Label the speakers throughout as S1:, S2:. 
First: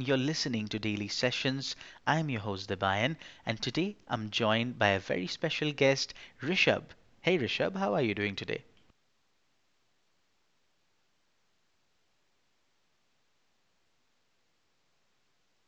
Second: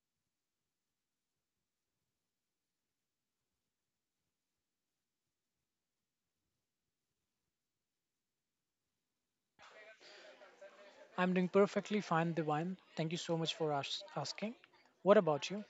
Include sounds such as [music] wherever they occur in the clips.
S1: you're listening to Daily Sessions. I'm your host Debayan and today I'm joined by a very special guest, Rishabh. Hey Rishabh, how are you doing today?
S2: I'm doing perfectly fine, Divine. Thank you so much for asking. What about you?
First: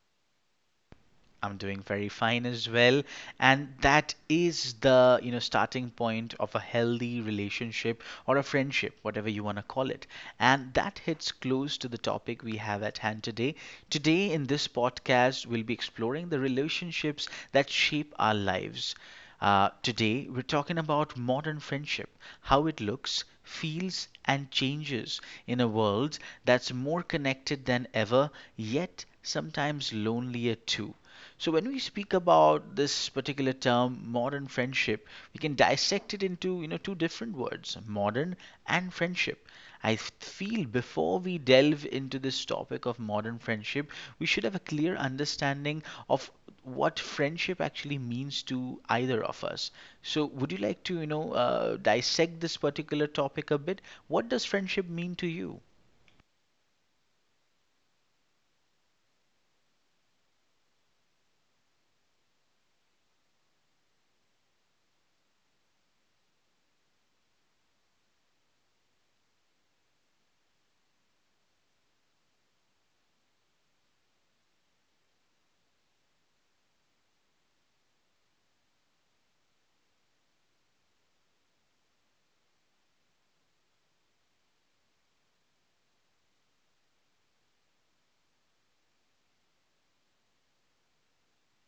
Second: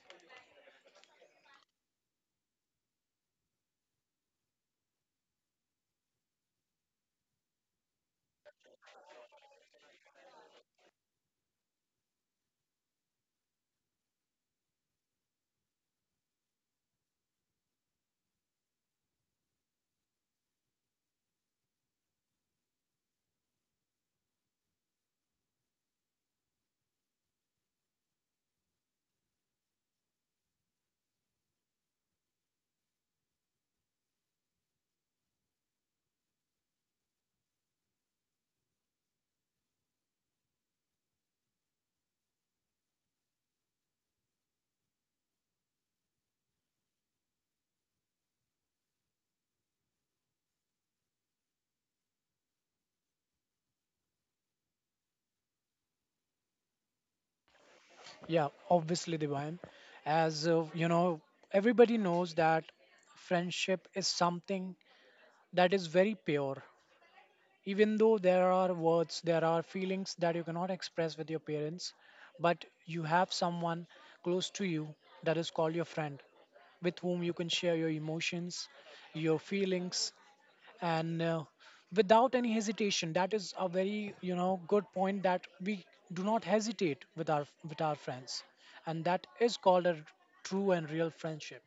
S1: I'm doing very fine as well. And that is the starting point of a healthy relationship or a friendship, whatever you want to call it. And that hits close to the topic we have at hand today. Today, in this podcast, we'll be exploring the relationships that shape our lives. Today, we're talking about modern friendship, how it looks, feels, and changes in a world that's more connected than ever, yet sometimes lonelier too. So, when we speak about this particular term, modern friendship, we can dissect it into two different words, modern and friendship. I feel before we delve into this topic of modern friendship, we should have a clear understanding of what friendship actually means to either of us. So, would you like to dissect this particular topic a bit? What does friendship mean to you?
S2: Yeah, obviously, Divine. As everybody knows that friendship is something that is very pure. Even though there are words, there are feelings that you cannot express with your parents, but you have someone close to you that is called your friend with whom you can share your emotions, your feelings, and without any hesitation, that is a very good point that we do not hesitate with our friends, and that is called a true and real friendship.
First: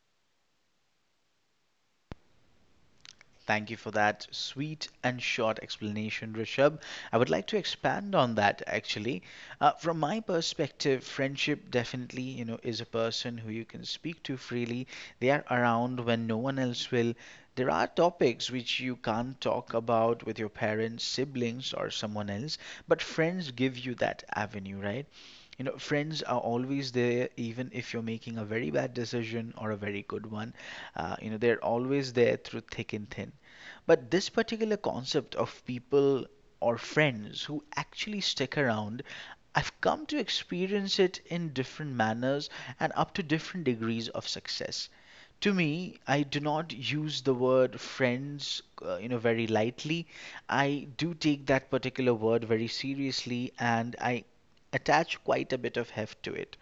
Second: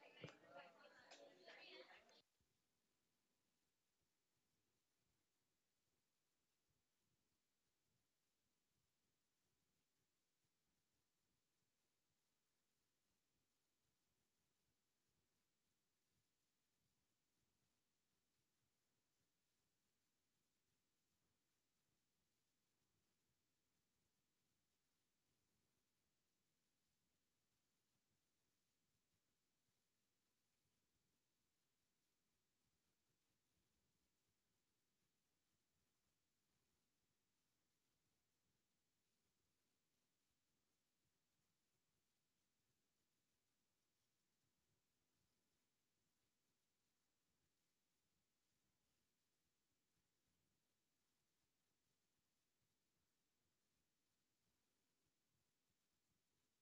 S1: Thank you for that sweet and short explanation, Rishabh. I would like to expand on that actually. From my perspective, friendship definitely, you know, is a person who you can speak to freely. They are around when no one else will. There are topics which you can't talk about with your parents, siblings, or someone else, but friends give you that avenue, right? You know, friends are always there, even if you're making a very bad decision or a very good one. You know, they're always there through thick and thin. But this particular concept of people or friends who actually stick around, I've come to experience it in different manners and up to different degrees of success. To me, I do not use the word friends, you know, very lightly. I do take that particular word very seriously and I attach quite a bit of heft to it.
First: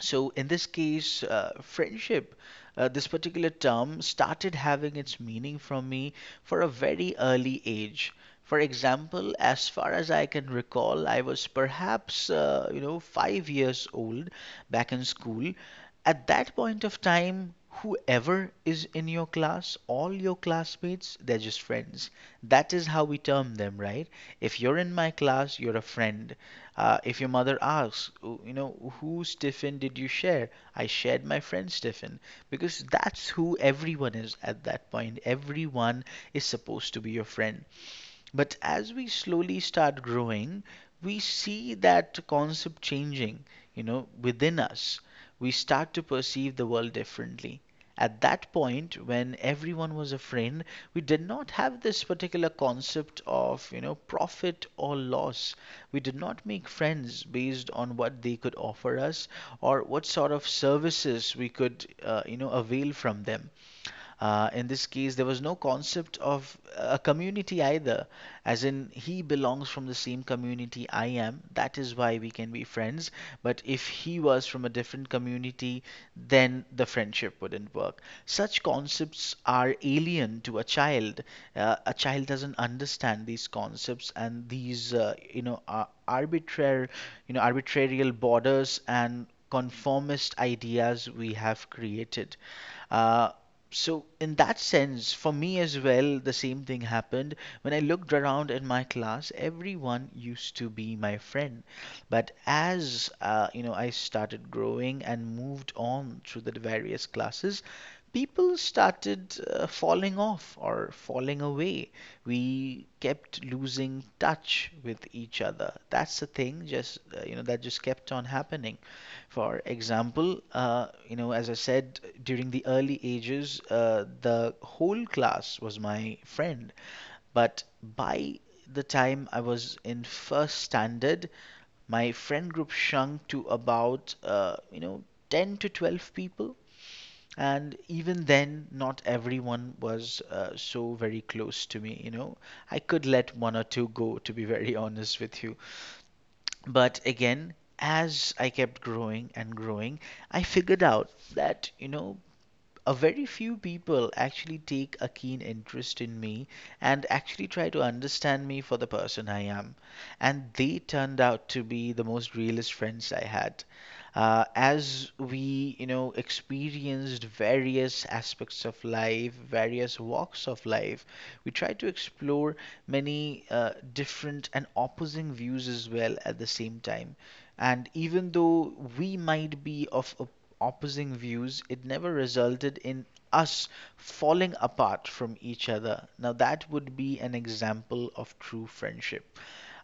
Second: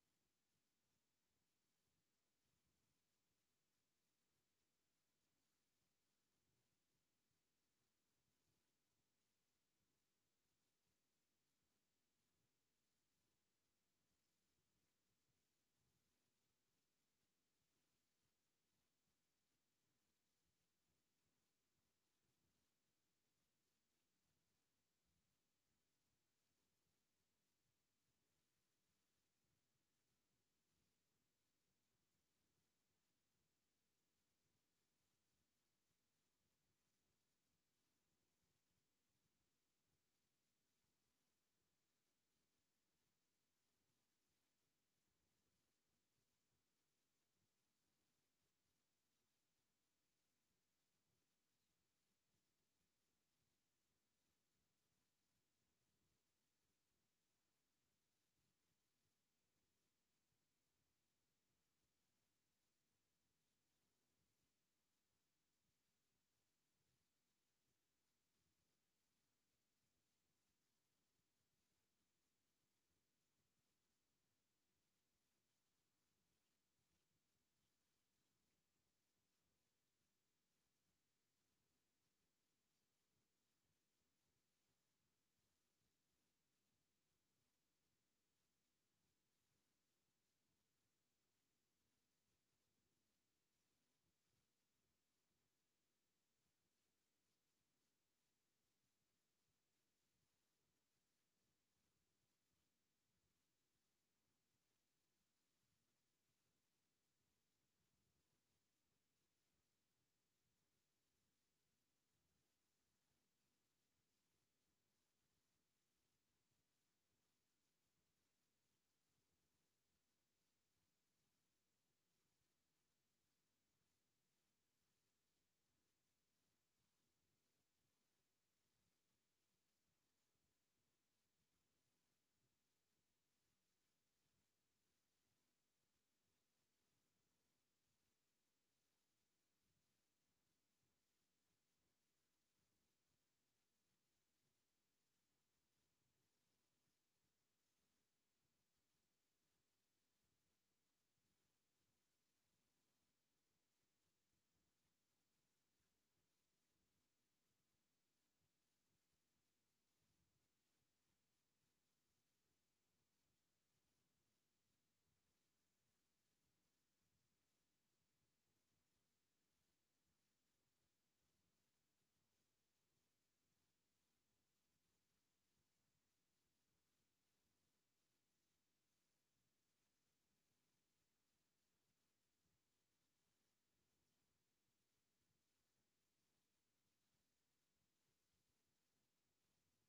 S1: So, in this case, friendship, this particular term, started having its meaning from me for a very early age. For example, as far as I can recall, I was perhaps, 5 years old back in school. At that point of time, whoever is in your class, all your classmates, they're just friends. That is how we term them, right? If you're in my class, you're a friend. If your mother asks, "Oh, you know, whose tiffin did you share? I shared my friend's tiffin because that's who everyone is at that point. Everyone is supposed to be your friend. But as we slowly start growing, we see that concept changing, you know, within us. We start to perceive the world differently. At that point, when everyone was a friend, we did not have this particular concept of, you know, profit or loss. We did not make friends based on what they could offer us or what sort of services we could, avail from them. In this case, there was no concept of a community either, as in he belongs from the same community I am. That is why we can be friends. But if he was from a different community, then the friendship wouldn't work. Such concepts are alien to a child. A child doesn't understand these concepts and these, arbitrary, arbitrarial borders and conformist ideas we have created. Uh, so, in that sense, for me as well, the same thing happened. When I looked around in my class, everyone used to be my friend. But as I started growing and moved on through the various classes, people started falling off or falling away. We kept losing touch with each other. That's the thing, just that just kept on happening. For example, as I said, during the early ages, the whole class was my friend. But by the time I was in first standard, my friend group shrunk to about 10 to 12 people and even then, not everyone was so very close to me, you know. I could let one or two go, to be very [laughs] honest with you. But again, as I kept growing and growing, I figured out that, you know, a very few people actually take a keen interest in me and actually try to understand me for the person I am. And they turned out to be the most realist friends I had. As we, you know, experienced various aspects of life, various walks of life, we tried to explore many different and opposing views as well at the same time. And even though we might be of opposing views, it never resulted in us falling apart from each other. Now, that would be an example of true friendship.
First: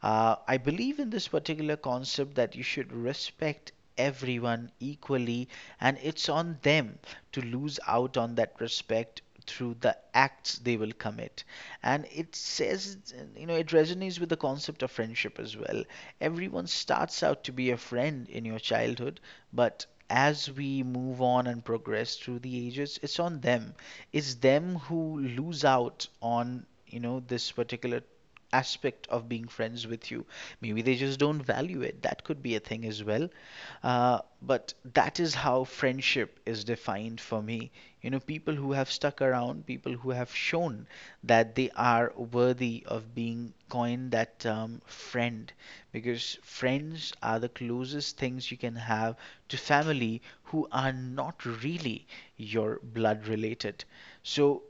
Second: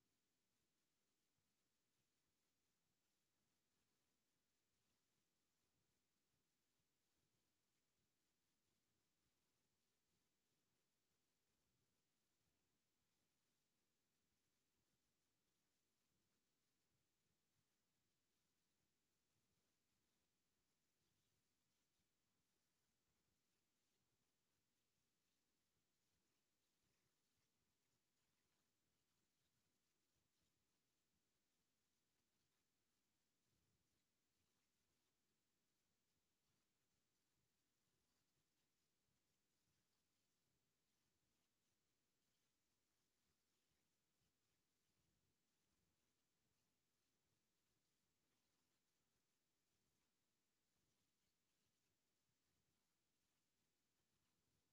S1: I believe in this particular concept that you should respect everyone equally, and it's on them to lose out on that respect through the acts they will commit. And it says, you know, it resonates with the concept of friendship as well. Everyone starts out to be a friend in your childhood, but as we move on and progress through the ages, it's on them. It's them who lose out on, you know, this particular aspect of being friends with you. Maybe they just don't value it. That could be a thing as well. But that is how friendship is defined for me. You know, people who have stuck around, people who have shown that they are worthy of being coined that term friend because friends are the closest things you can have to family who are not really your blood related. So,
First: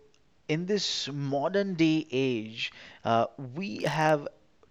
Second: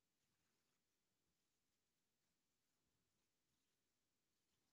S1: in this modern day age, uh, we have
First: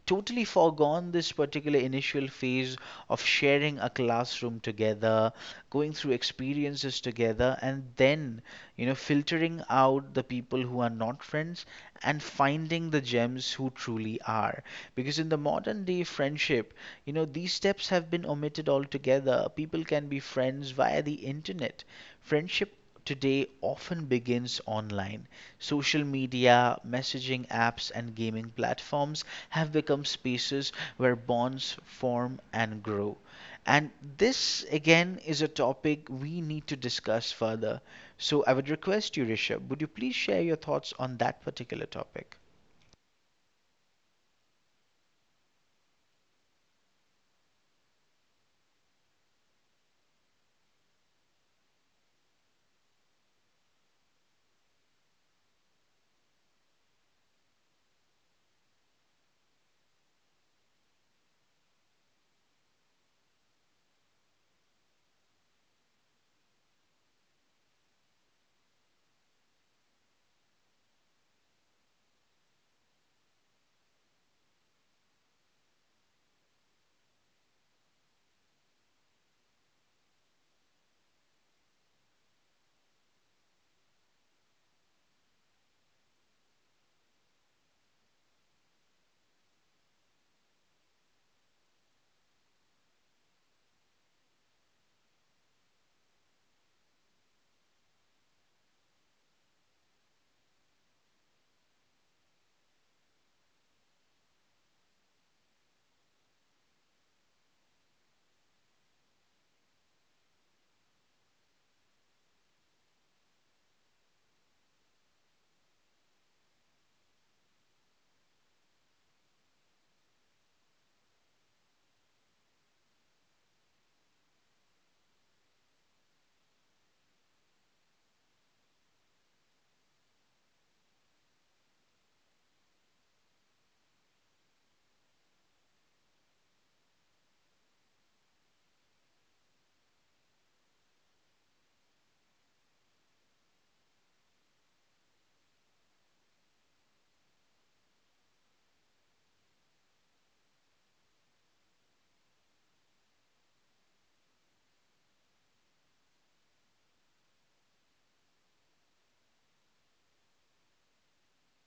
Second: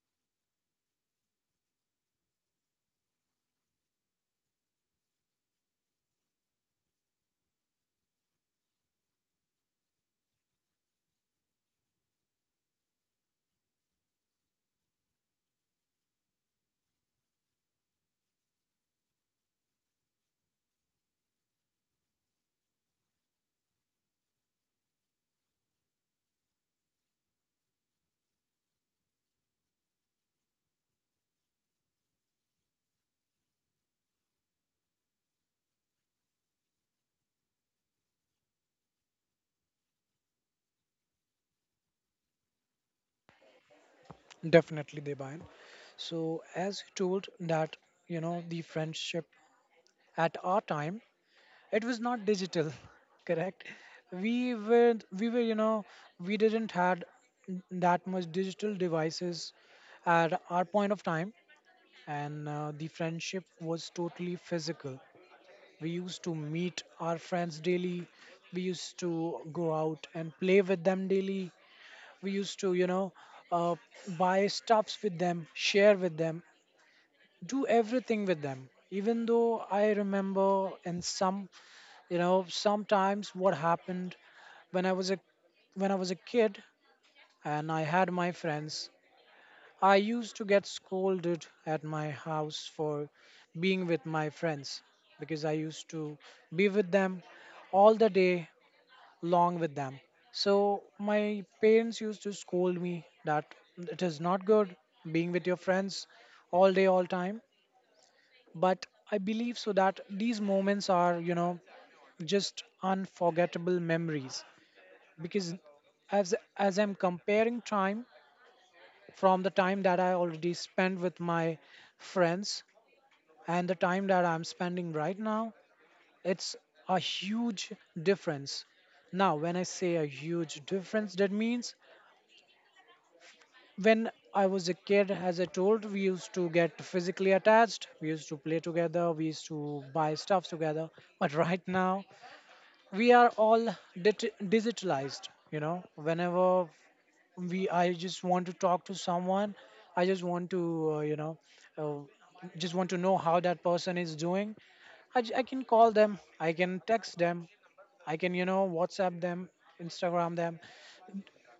S1: totally forgone this particular initial phase of sharing a classroom together, going through experiences together, and then you know filtering out the people who are not friends and finding the gems who truly are. Because in the modern day friendship, you know, these steps have been omitted altogether. People can be friends via the internet. Friendship today often begins online. Social media, messaging apps, and gaming platforms have become spaces where bonds form and grow. And this again is a topic we need to discuss further. So I would request you, Rishabh, would you please share your thoughts on that particular topic?
S2: Definitely, Debayan. So as you told, that the friendship at our time, it was not digital. [laughs] Correct, we were we were, we didn't had that much digital devices at our point of time. And the friendship was totally physical. We used to meet our friends daily. We used to go out and play with them daily. We used to, uh, buy stuffs with them, share with them, do everything with them. Even though I remember in some, you know, sometimes what happened, when I was a when I was a kid and I had my friends, I used to get scolded at my house for being with my friends, because I used to be with them all the day long with them. So my parents used to scold me that it is not good being with your friends all day, all time. But I believe so that these moments are, you know, just unforgettable memories, because as I'm comparing time, from the time that I already spent with my friends and the time that I'm spending right now, it's a huge difference. Now, when I say a huge difference, that means when I was a kid, as I told, we used to get physically attached, we used to play together, we used to buy stuff together. But right now, we are all digitalized. You know, whenever I just want to talk to someone, I just want to, uh, just want to know how that person is doing. I can call them, I can text them, I can, you know, WhatsApp them, Instagram them,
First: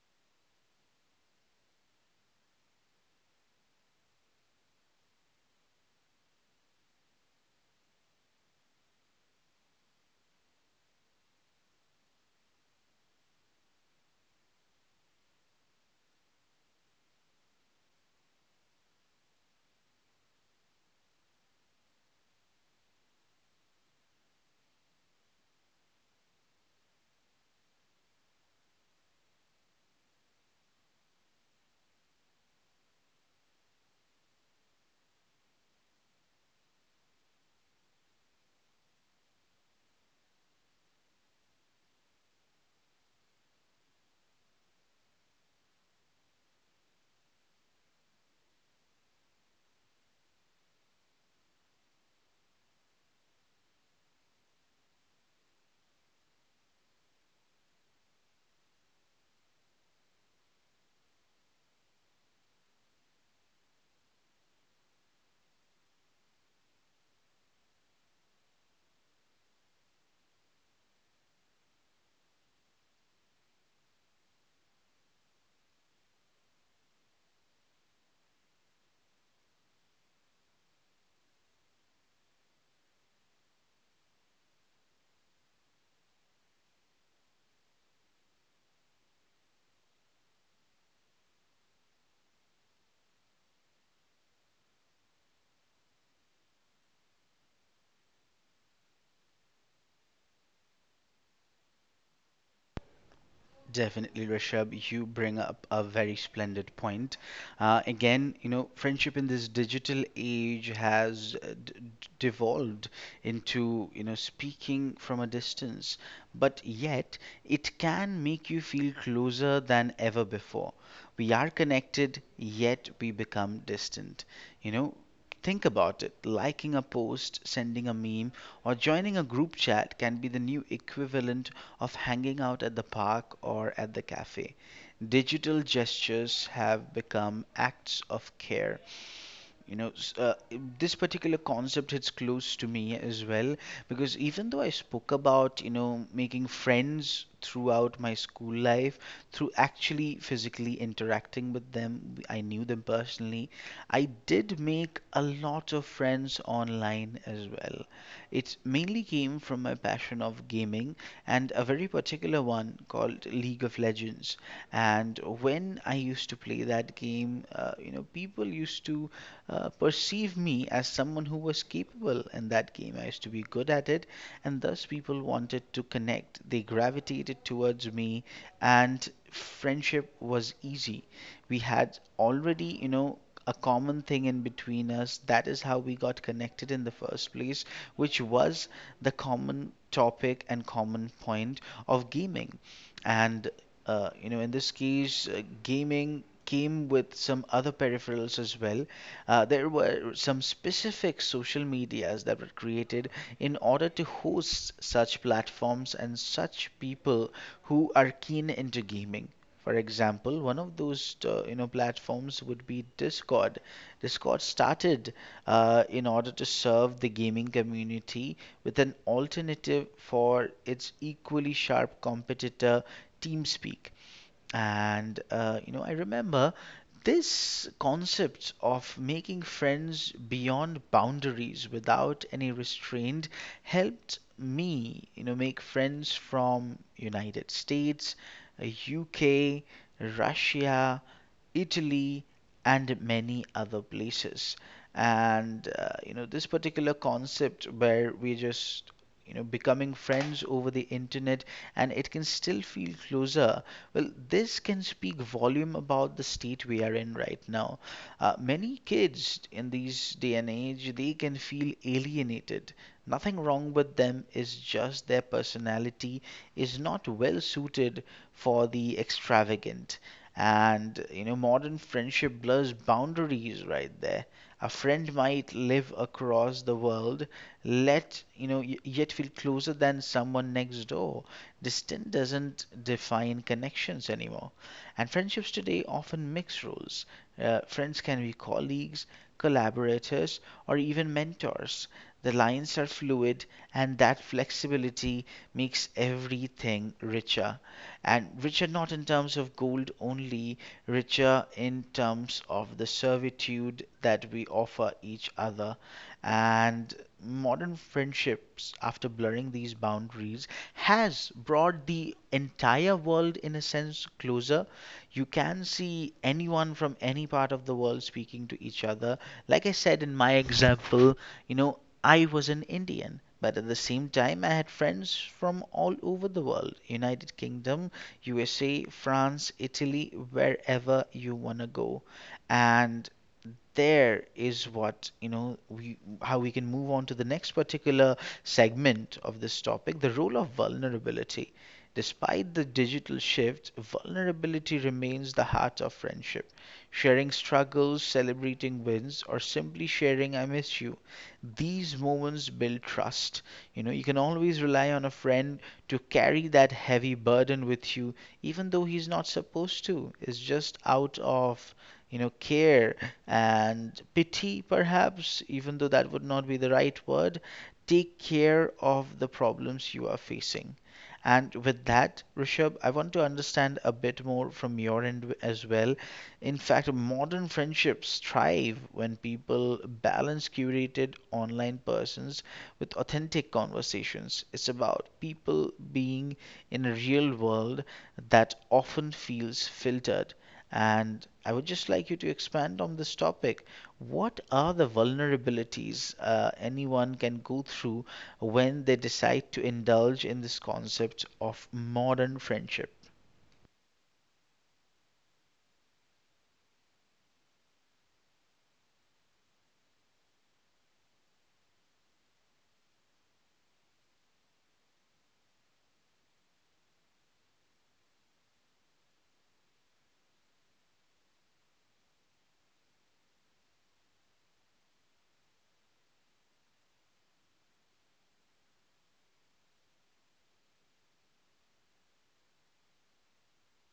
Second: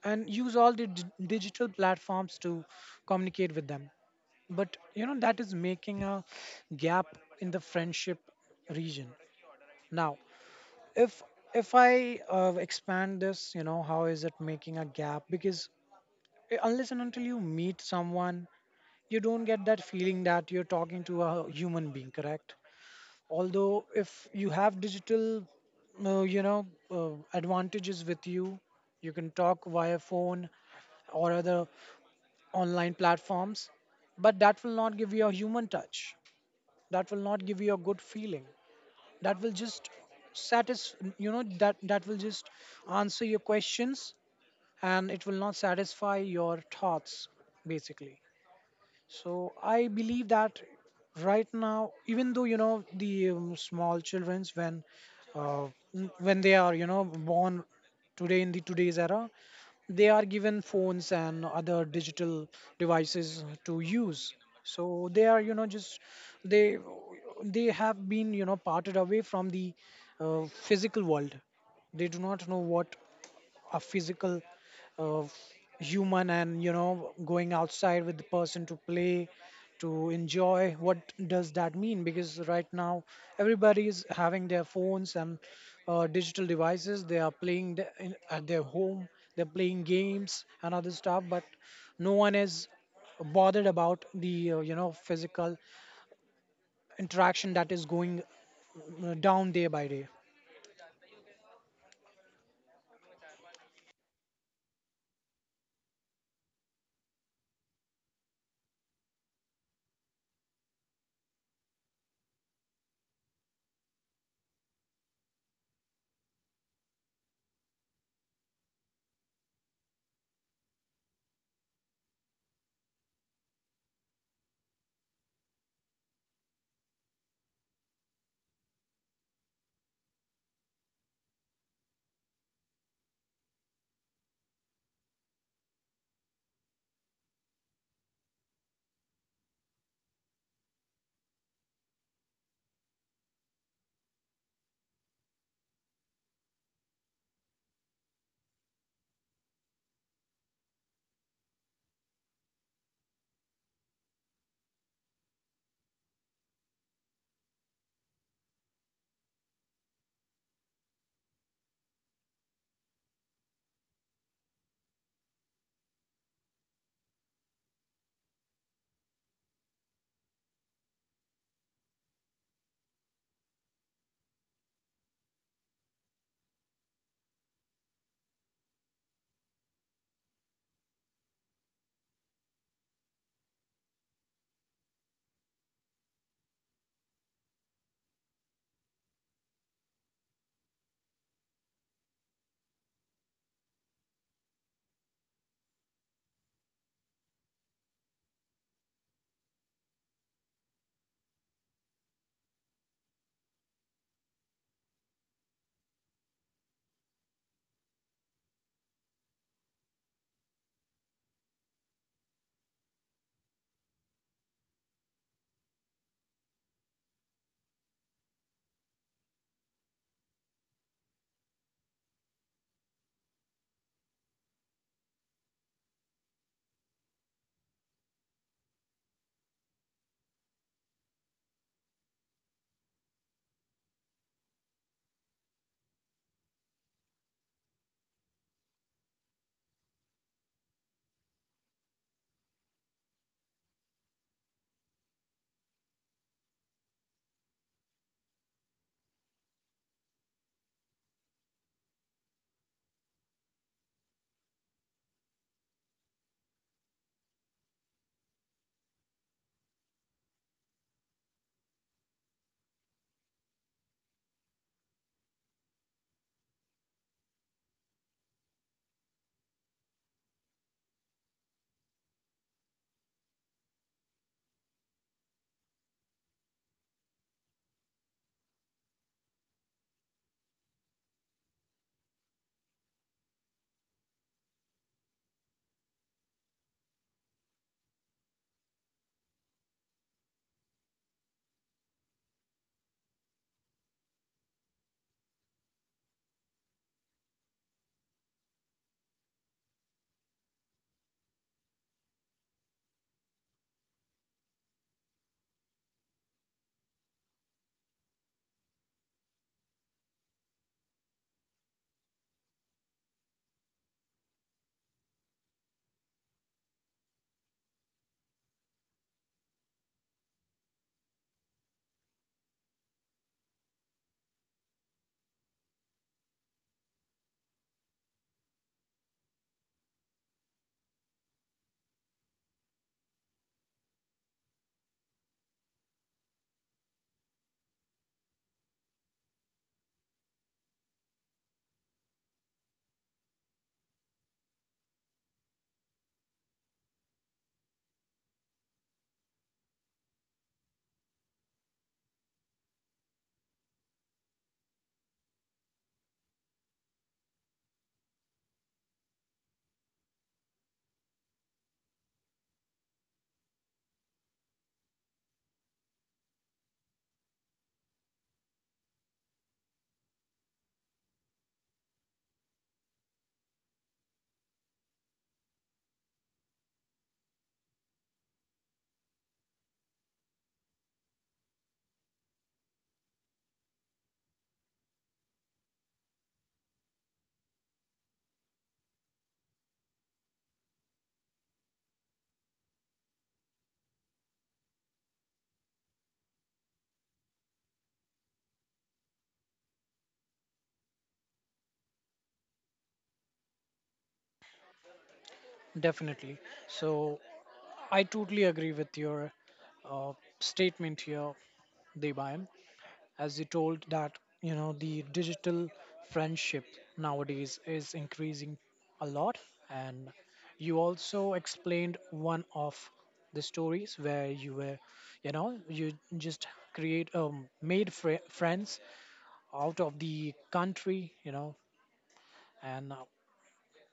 S2: and use all the digital platforms to communicate with them. But, you know, that is making a gap in the friendship region. Now, if if I expand this, you know, how is it making a gap? Because unless and until you meet someone, you don't get that feeling that you're talking to a human being, correct? Although, if you have digital advantages with you, you can talk via phone or other online platforms, but that will not give you a human touch, that will not give you a good feeling, that will just satisfy, that will just answer your questions, and it will not satisfy your thoughts basically. So I believe that right now, even though, you know, the small childrens, when uh, when they are, you know, born today in the today's era, they are given phones and other digital devices to use. So they are, you know, just they they have been, you know, parted away from the physical world. They do not know what a physical uh, human, and you know, going outside with the person to play, to enjoy, what does that mean? Because right now everybody is having their phones and digital devices. They are playing at their home, they're playing games and other stuff, but no one is bothered about the physical interaction that is going down day by day.
S1: Definitely, Rishabh, you bring up a very splendid point. Again, you know, friendship in this digital age has devolved into, you know, speaking from a distance, but yet it can make you feel closer than ever before. We are connected, yet we become distant. You know, think about it. Liking a post, sending a meme, or joining a group chat can be the new equivalent of hanging out at the park or at the cafe. Digital gestures have become acts of care. you know, s- uh, this particular concept hits close to me as well because even though I spoke about, you know, making friends throughout my school life through actually physically interacting with them, I knew them personally. I did make a lot of friends online as well. It mainly came from my passion of gaming, and a very particular one called League of Legends. And when I used to play that game, people used to perceived me as someone who was capable in that game. I used to be good at it, and thus people wanted to connect. They gravitated towards me, and friendship was easy. We had already, you know, a common thing in between us. That is how we got connected in the first place, which was the common topic and common point of gaming. And, in this case, gaming came with some other peripherals as well. There were some specific social medias that were created in order to host such platforms and such people who are keen into gaming. For example, one of those platforms would be Discord. Discord started in order to serve the gaming community with an alternative for its equally sharp competitor TeamSpeak. And I remember this concept of making friends beyond boundaries without any restraint helped me, you know, make friends from United States, uh, UK, Russia, Italy and many other places. And this particular concept where we just you know becoming friends over the internet and it can still feel closer, well, this can speak volume about the state we are in right now. Many kids in these day and age, they can feel alienated. Nothing wrong with them, is just their personality is not well suited for the extravagant and you know, modern friendship blurs boundaries right there. A friend might live across the world, let you know, yet feel closer than someone next door. Distance doesn't define connections anymore. And friendships today often mix roles. Friends can be colleagues, collaborators, or even mentors. The lines are fluid, and that flexibility makes everything richer and richer not in terms of gold only, richer in terms of the servitude that we offer each other. And modern friendships, after blurring these boundaries, has brought the entire world in a sense closer. You can see anyone from any part of the world speaking to each other. Like I said in my example, I was an Indian. But at the same time, I had friends from all over the world United Kingdom, USA, France, Italy, wherever you want to go. And there is what you know we how we can move on to the next particular segment of this topic, the role of vulnerability. Despite the digital shift, vulnerability remains the heart of friendship. Sharing struggles, celebrating wins, or simply sharing I miss you, these moments build trust. You know, you can always rely on a friend to carry that heavy burden with you, even though he's not supposed to. It's just out of, care and pity, perhaps, even though that would not be the right word. Take care of the problems you are facing. And with that, Rishabh, I want to understand a bit more from your end as well. In fact, modern friendships thrive when people balance curated online persons with authentic conversations. It's about people being in a real world that often feels filtered. And I would just like you to expand on this topic. What are the vulnerabilities anyone can go through when they decide to indulge in this concept of modern friendship?
S2: Definitely. So I totally agree with your uh, statement here, Debayam. As you told that, you know, the digital friendship nowadays is increasing a lot, and you also explained one of the stories where you were, you know, you just create made fri friends out of the country, you know. And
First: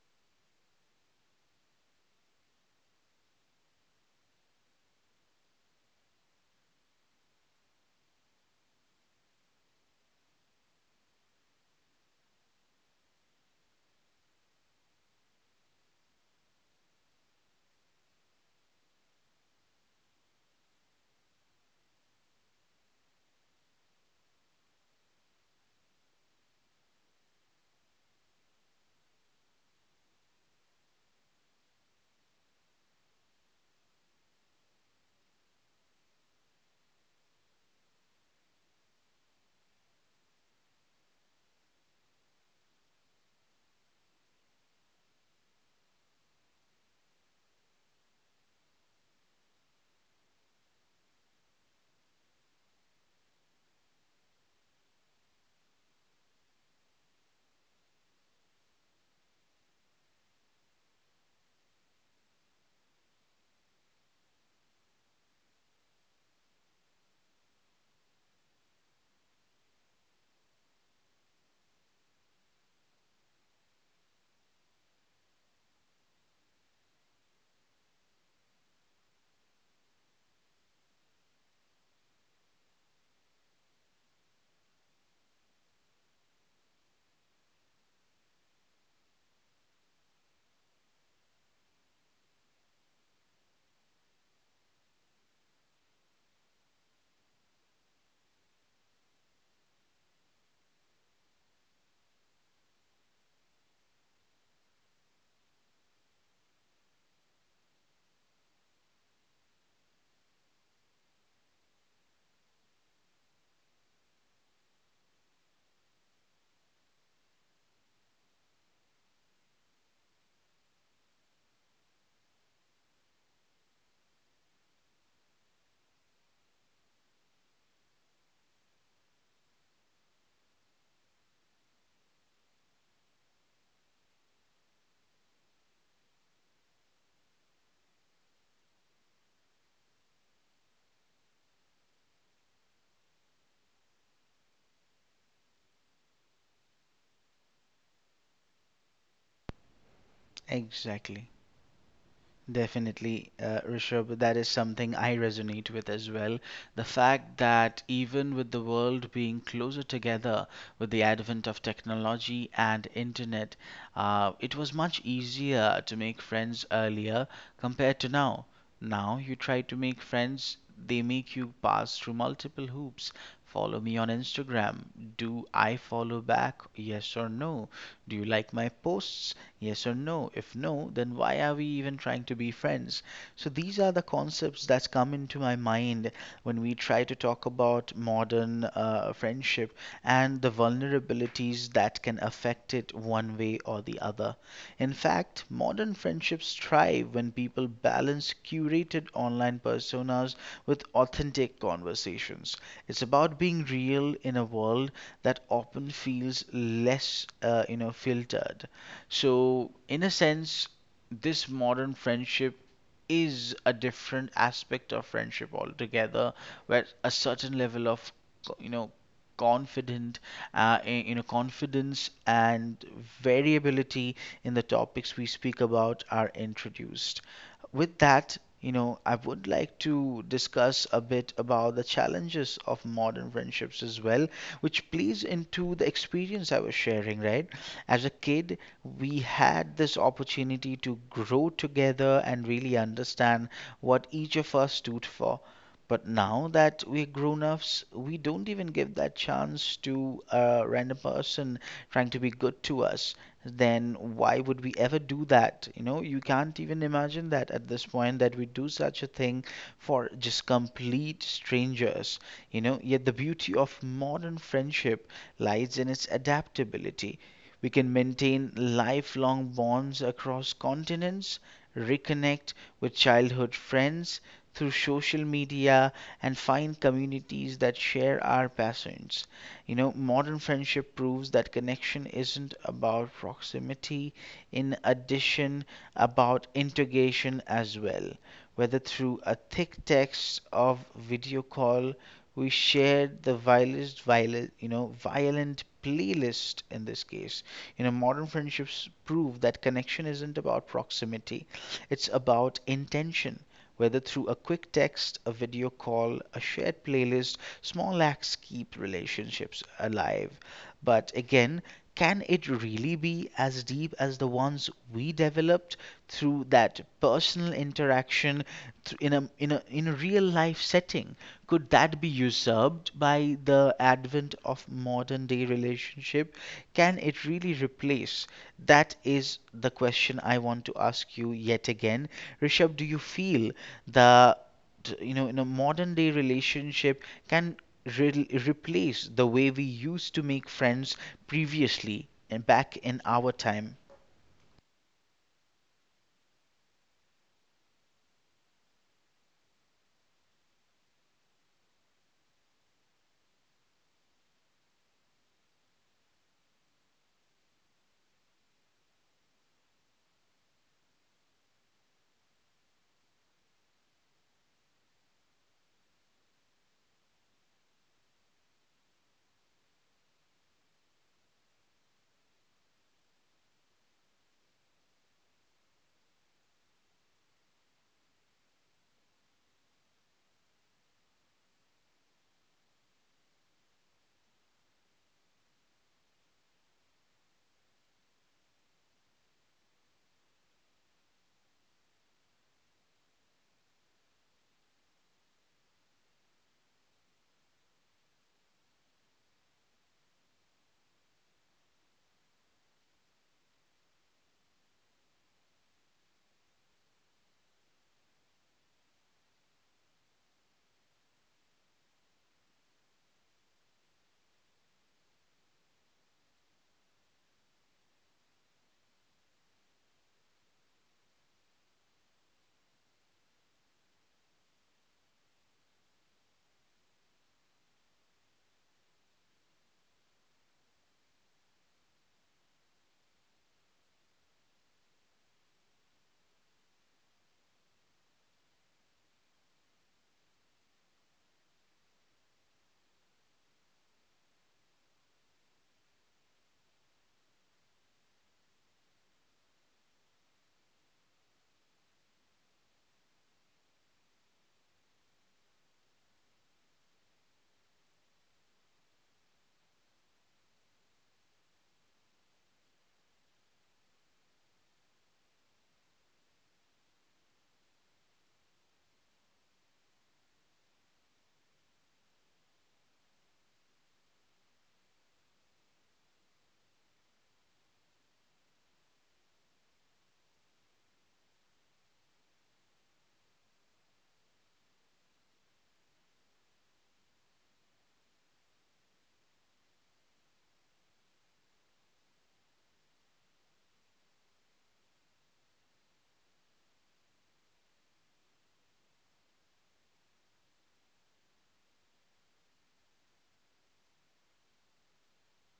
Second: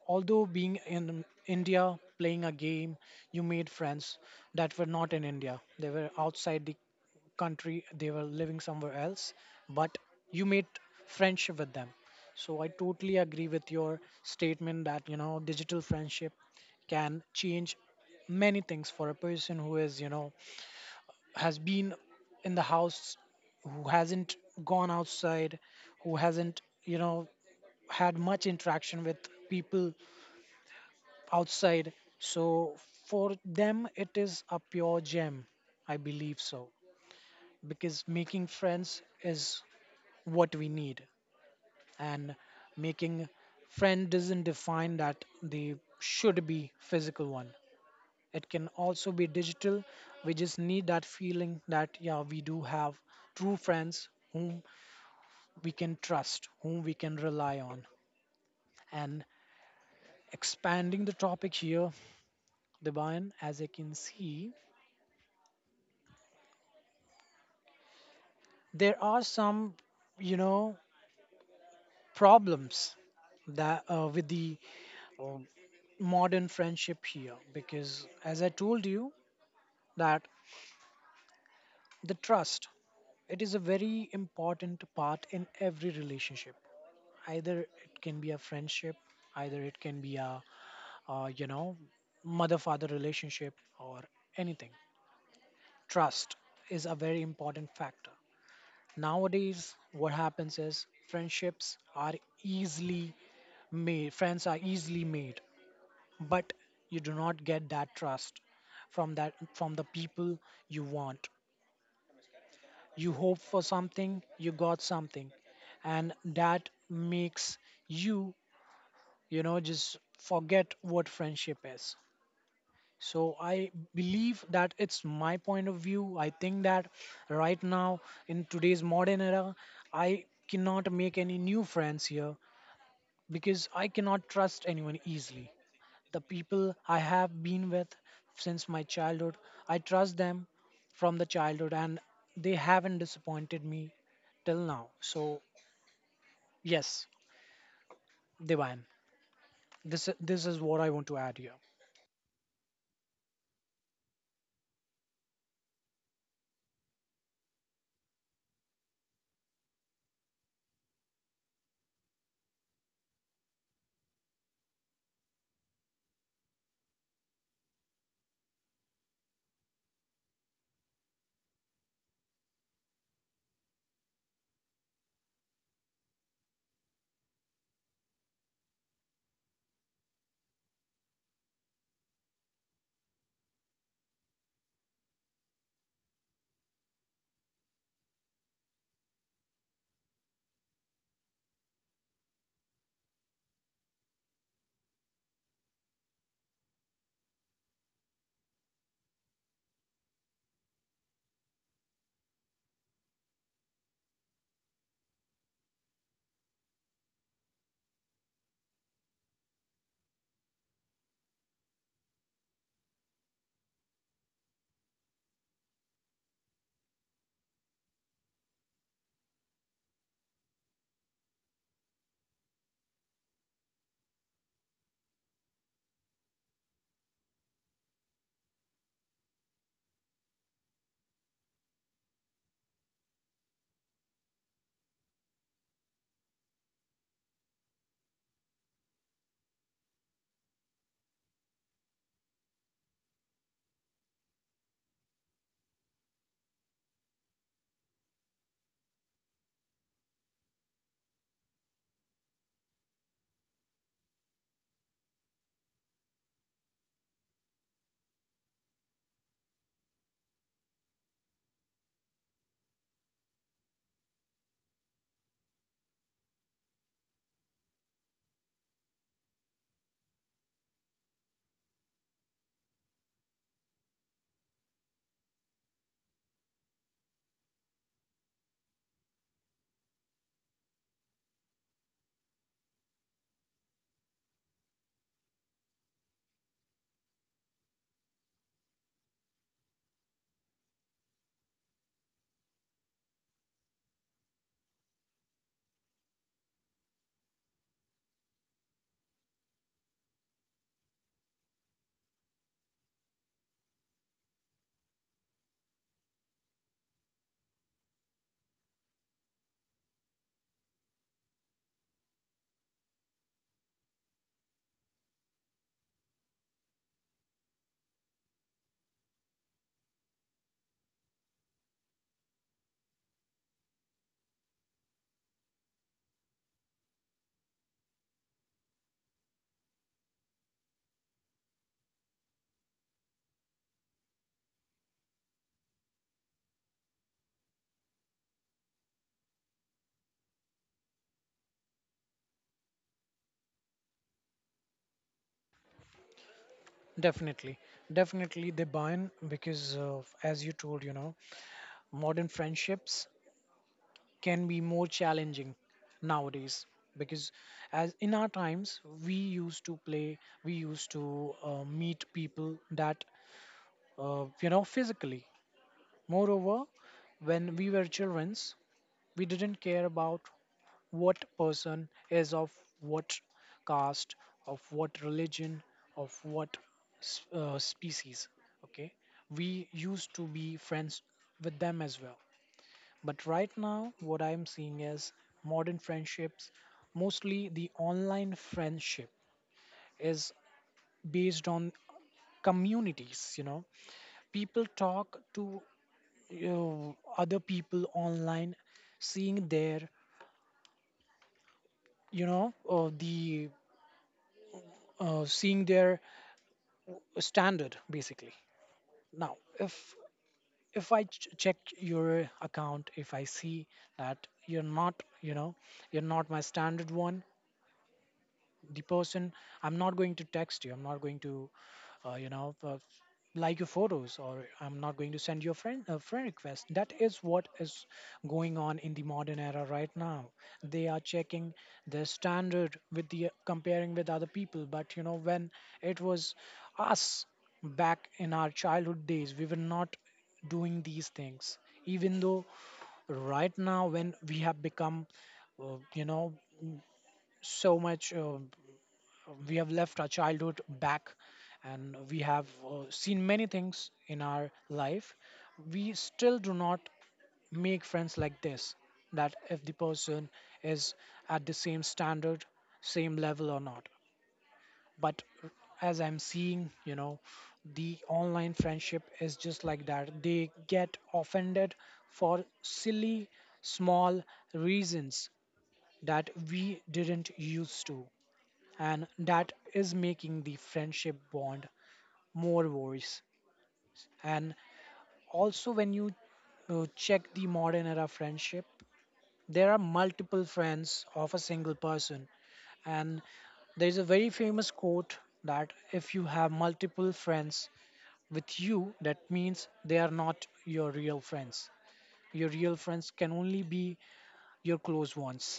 S2: although being in India playing a game, you made friends that were not in India. They were outside the country, they were living somewhere else, but you made friendship with them. So I totally agree with your statement that, you know, digital friendship can change many things for a person who is, you know, has been in the house, who hasn't gone outside, who hasn't, you know, had much interaction with people outside. So for them, it is a pure gem. I believe so. Because making friends is what we need. And making friend doesn't define that they should be physical one. It can also be digital. We just need that feeling that, yeah, we do have true friends whom we can trust, whom we can rely on. And expanding the topic here, Divine, as I can see, there are some, you know, problems, that with the uh, modern friendship here, because as I told you that the trust, it is a very important part in every relationship. Either it can be a friendship, either it can be a uh, you know mother father relationship, or anything, trust is a very important factor. Nowadays what happens is, friendships are easily made, friends are easily made, but you do not get that trust from that from the people you want. You hope for something, you got something, and that makes you, you know, just forget what friendship is. So I believe that, it's my point of view, I think that right now in today's modern era, I cannot make any new friends here, because I cannot trust anyone easily. The people I have been with since my childhood, I trust them from the childhood, and they haven't disappointed me till now. So, yes, they Divine. This is what I want to
S1: Exactly.
S2: add here.
S1: Definitely, Rishabh, that is something I resonate with as well. The fact that even with the world being closer together with the advent of technology and internet, it was much easier to make friends earlier compared to now. Now you try to make friends, they make you pass through multiple hoops. Follow me on Instagram. Do I follow back? Yes or no? Do you like my posts? Yes or no? If no, then why are we even trying to be friends? So these are the concepts that come into my mind when we try to talk about modern friendship and the vulnerabilities that can affect it one way or the other. In fact, modern friendships thrive when people balance curated online personas with authentic conversations. It's about being real in a world that often feels less, filtered. So, in a sense, this modern friendship is a different aspect of friendship altogether, where a certain level of, you know, confident, confidence and variability in the topics we speak about are introduced. With that, you know, I would like to discuss a bit about the challenges of modern friendships as well, which plays into the experience I was sharing, right? As a kid, we had this opportunity to grow together and really understand what each of us stood for. But now that we're grown ups, we don't even give that chance to a random person trying to be good to us. Then why would we ever do that? You know, you can't even imagine that at this point that we do such a thing for just complete strangers. You know, yet the beauty of modern friendship lies in its adaptability. We can maintain lifelong bonds across continents, reconnect with childhood friends through social media, and find communities that share our passions. You know, modern friendship proves that connection isn't about proximity, in addition, about integration as well. Whether through a thick text of video call, we shared the vilest, violent, you know, violent playlist in this case, you know modern friendships prove that connection isn't about proximity, it's about intention. Whether through a quick text, a video call, a shared playlist, small acts keep relationships alive. But again, can it really be as deep as the ones we developed through that personal interaction in a real life setting? Could that be usurped by the advent of modern day relationship? Can it really replace? That is the question I want to ask you yet again. Rishabh, do you feel the you know in a modern day relationship can replace the way we used to make friends previously and back in our time?
S2: Definitely. Definitely they buy in, because of, as you told, you know, modern friendships can be more challenging nowadays, because as in our times, we used to play, we used to meet people that, you know, physically. Moreover, when we were children, we didn't care about what person is of what caste, of what religion, of what species. Okay, we used to be friends with them as well. But right now, what I'm seeing is, modern friendships, mostly the online friendship, is based on communities. You know, people talk to, you know, other people online, seeing their, you know the seeing their standard basically. Now if I check your account, if I see that you're not, you know, you're not my standard one, the person, I'm not going to text you, I'm not going to, uh, you know uh, like your photos, or I'm not going to send you a friend request. That is what is going on in the modern era right now. They are checking their standard with the comparing with other people. But you know, when it was us back in our childhood days, we were not doing these things. Even though right now when we have become, you know so much we have left our childhood back, and we have seen many things in our life, we still do not make friends like this, that if the person is at the same standard, same level or not. But as I'm seeing, you know, the online friendship is just like that. They get offended for silly small reasons that we didn't used to, and that is making the friendship bond more worse. And also, when you check the modern era friendship, there are multiple friends of a single person. And there is a very famous quote, that if you have multiple friends with you, that means they are not your real friends. Your real friends can only be your close ones,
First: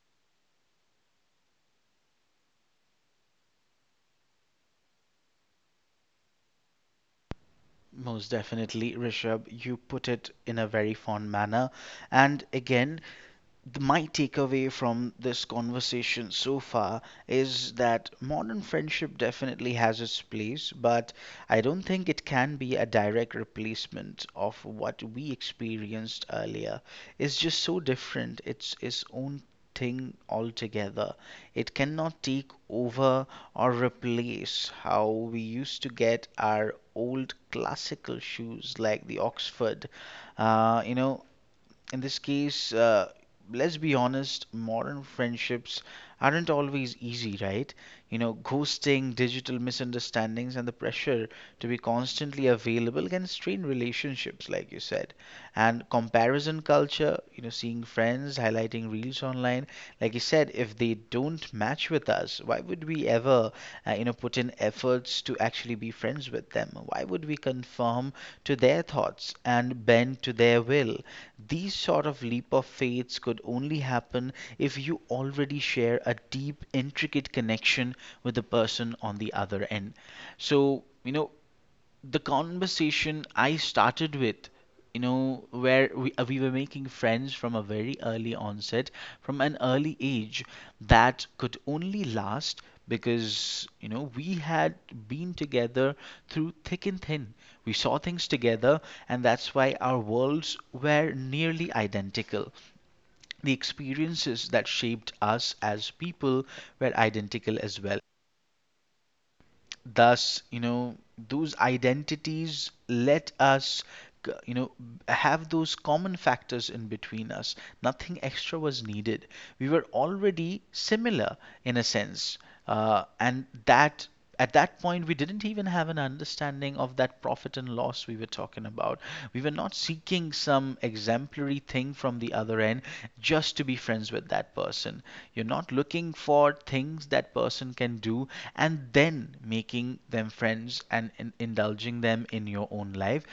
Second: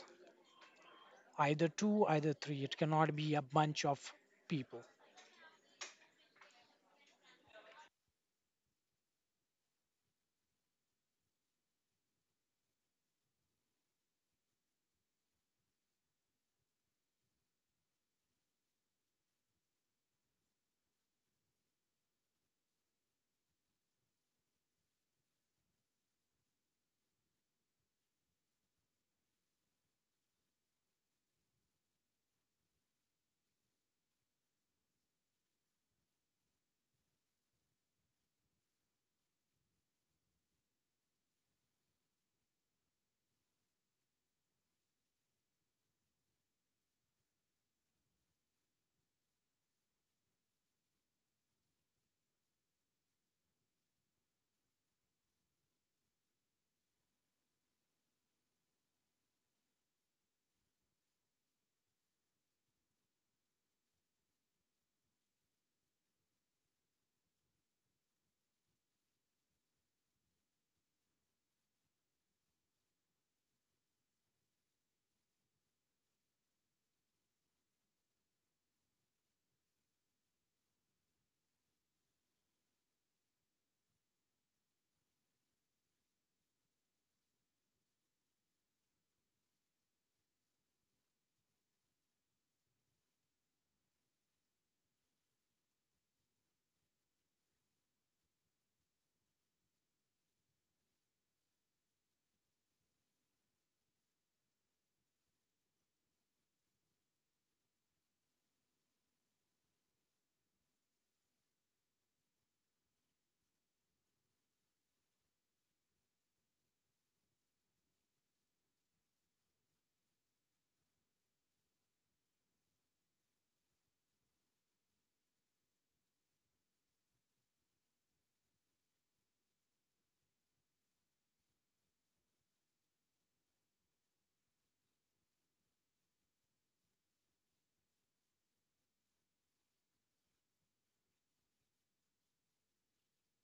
S2: either two, either three, it cannot be a bunch of people.
S1: Most definitely, Rishabh, you put it in a very fond manner. And my takeaway from this conversation so far is that modern friendship definitely has its place, but I don't think it can be a direct replacement of what we experienced earlier. It's just so different. It's its own thing altogether. It cannot take over or replace how we used to get our old classical shoes like the Oxford. You know, in this case, let's be honest, modern friendships aren't always easy, right? You know, ghosting, digital misunderstandings, and the pressure to be constantly available can strain relationships, like you said. And comparison culture, you know, seeing friends highlighting reels online, like you said, if they don't match with us, why would we ever, you know, put in efforts to actually be friends with them? Why would we conform to their thoughts and bend to their will? These sort of leap of faiths could only happen if you already share a deep, intricate connection with the person on the other end. So, you know, the conversation I started with, you know, where we were making friends from a very early onset, from an early age, that could only last because, you know, we had been together through thick and thin. We saw things together, and that's why our worlds were nearly identical. The experiences that shaped us as people were identical as well. Thus, you know, those identities let us, you know, have those common factors in between us. Nothing extra was needed. We were already similar in a sense. And that at that point, we didn't even have an understanding of that profit and loss we were talking about. We were not seeking some exemplary thing from the other end just to be friends with that person. You're not looking for things that person can do and then making them friends and, indulging them in your own life.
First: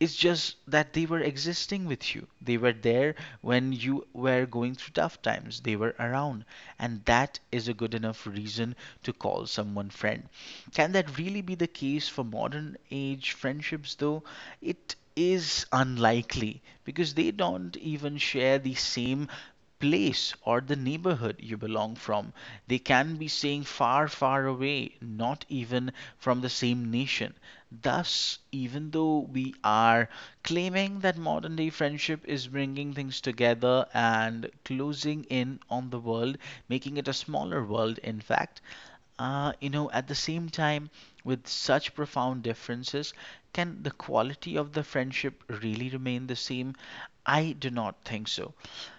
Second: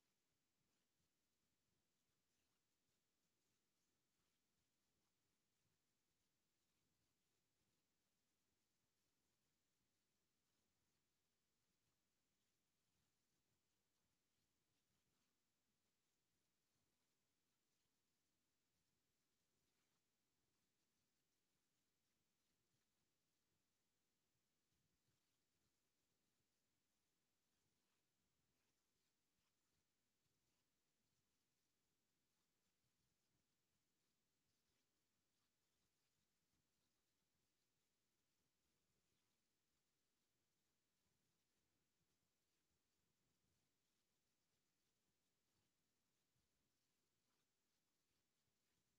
S1: It's just that they were existing with you. They were there when you were going through tough times. They were around. And that is a good enough reason to call someone friend. Can that really be the case for modern age friendships, though? It is unlikely because they don't even share the same place or the neighborhood you belong from. They can be staying far, far away, not even from the same nation. Thus, even though we are claiming that modern day friendship is bringing things together and closing in on the world, making it a smaller world, in fact, you know, at the same time, with such profound differences, can the quality of the friendship really remain the same? I do not think so.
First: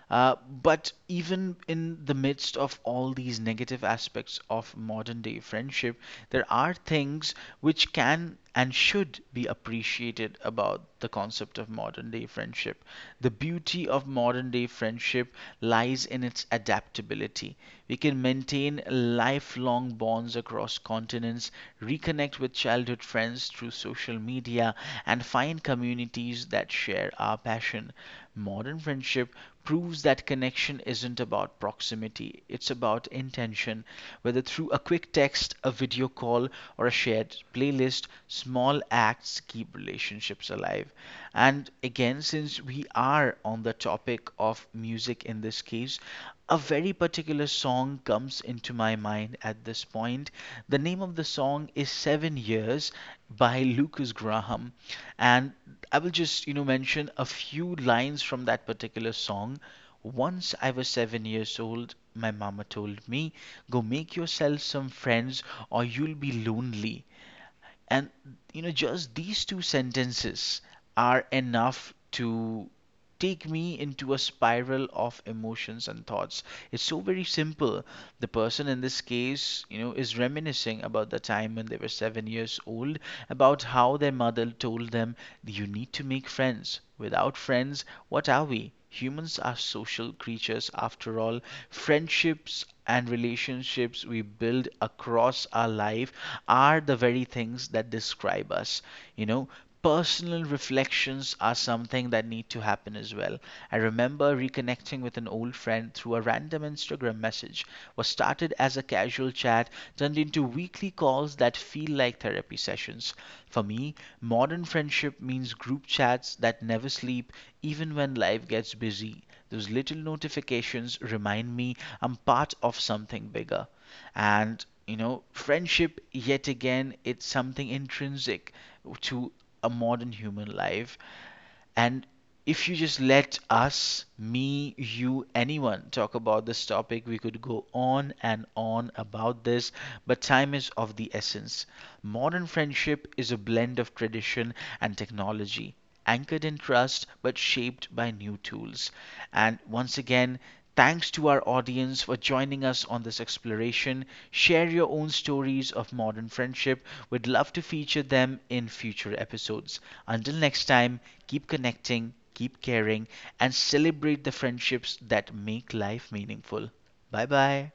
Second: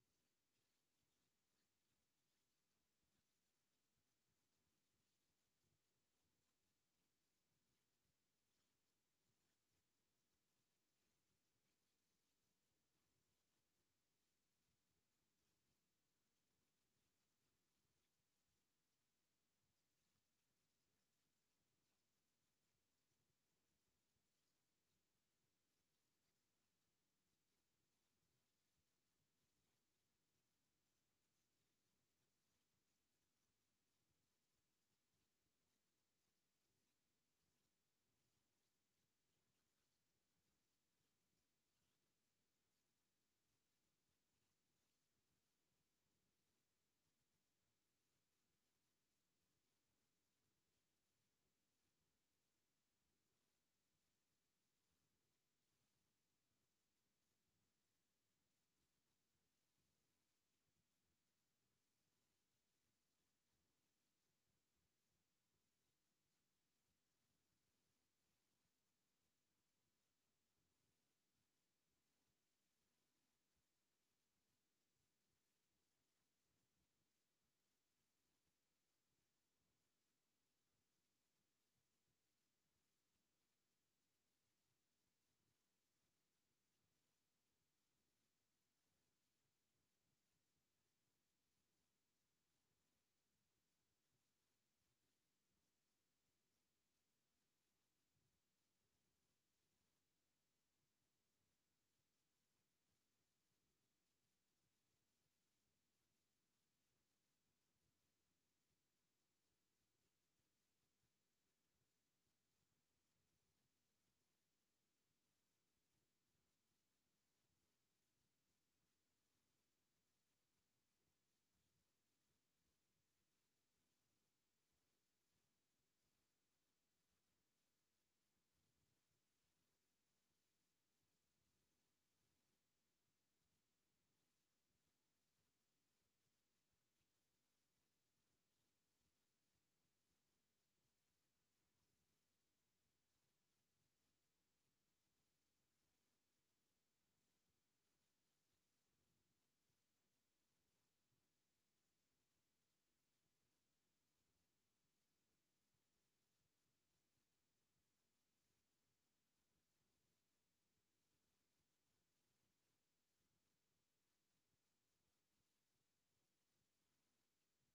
S1: Uh, but even in the midst of all these negative aspects of modern day friendship, there are things which can and should be appreciated about the concept of modern day friendship. The beauty of modern day friendship lies in its adaptability. We can maintain lifelong bonds across continents, reconnect with childhood friends through social media, and find communities that share our passion. Modern friendship proves that connection isn't about proximity, it's about intention. Whether through a quick text, a video call, or a shared playlist, small acts keep relationships alive. And again, since we are on the topic of music in this case, a very particular song comes into my mind at this point. The name of the song is Seven Years by Lucas Graham. And I will just, you know, mention a few lines from that particular song. Once I was 7 years old, my mama told me, go make yourself some friends or you'll be lonely. And you know, just these two sentences are enough to take me into a spiral of emotions and thoughts. It's so very simple. The person in this case, you know, is reminiscing about the time when they were 7 years old, about how their mother told them, you need to make friends. Without friends, what are we? Humans are social creatures after all. Friendships and relationships we build across our life are the very things that describe us. You know, personal reflections are something that need to happen as well. I remember reconnecting with an old friend through a random Instagram message. What started as a casual chat turned into weekly calls that feel like therapy sessions. For me, modern friendship means group chats that never sleep, even when life gets busy. Those little notifications remind me I'm part of something bigger. And you know, friendship yet again, it's something intrinsic to a modern human life. And if you just let us, me, you, anyone talk about this topic, we could go on and on about this, but time is of the essence. Modern friendship is a blend of tradition and technology, anchored in trust but shaped by new tools. And once again, thanks to our audience for joining us on this exploration. Share your own stories of modern friendship. We'd love to feature them in future episodes. Until next time, keep connecting, keep caring, and celebrate the friendships that make life meaningful. Bye bye.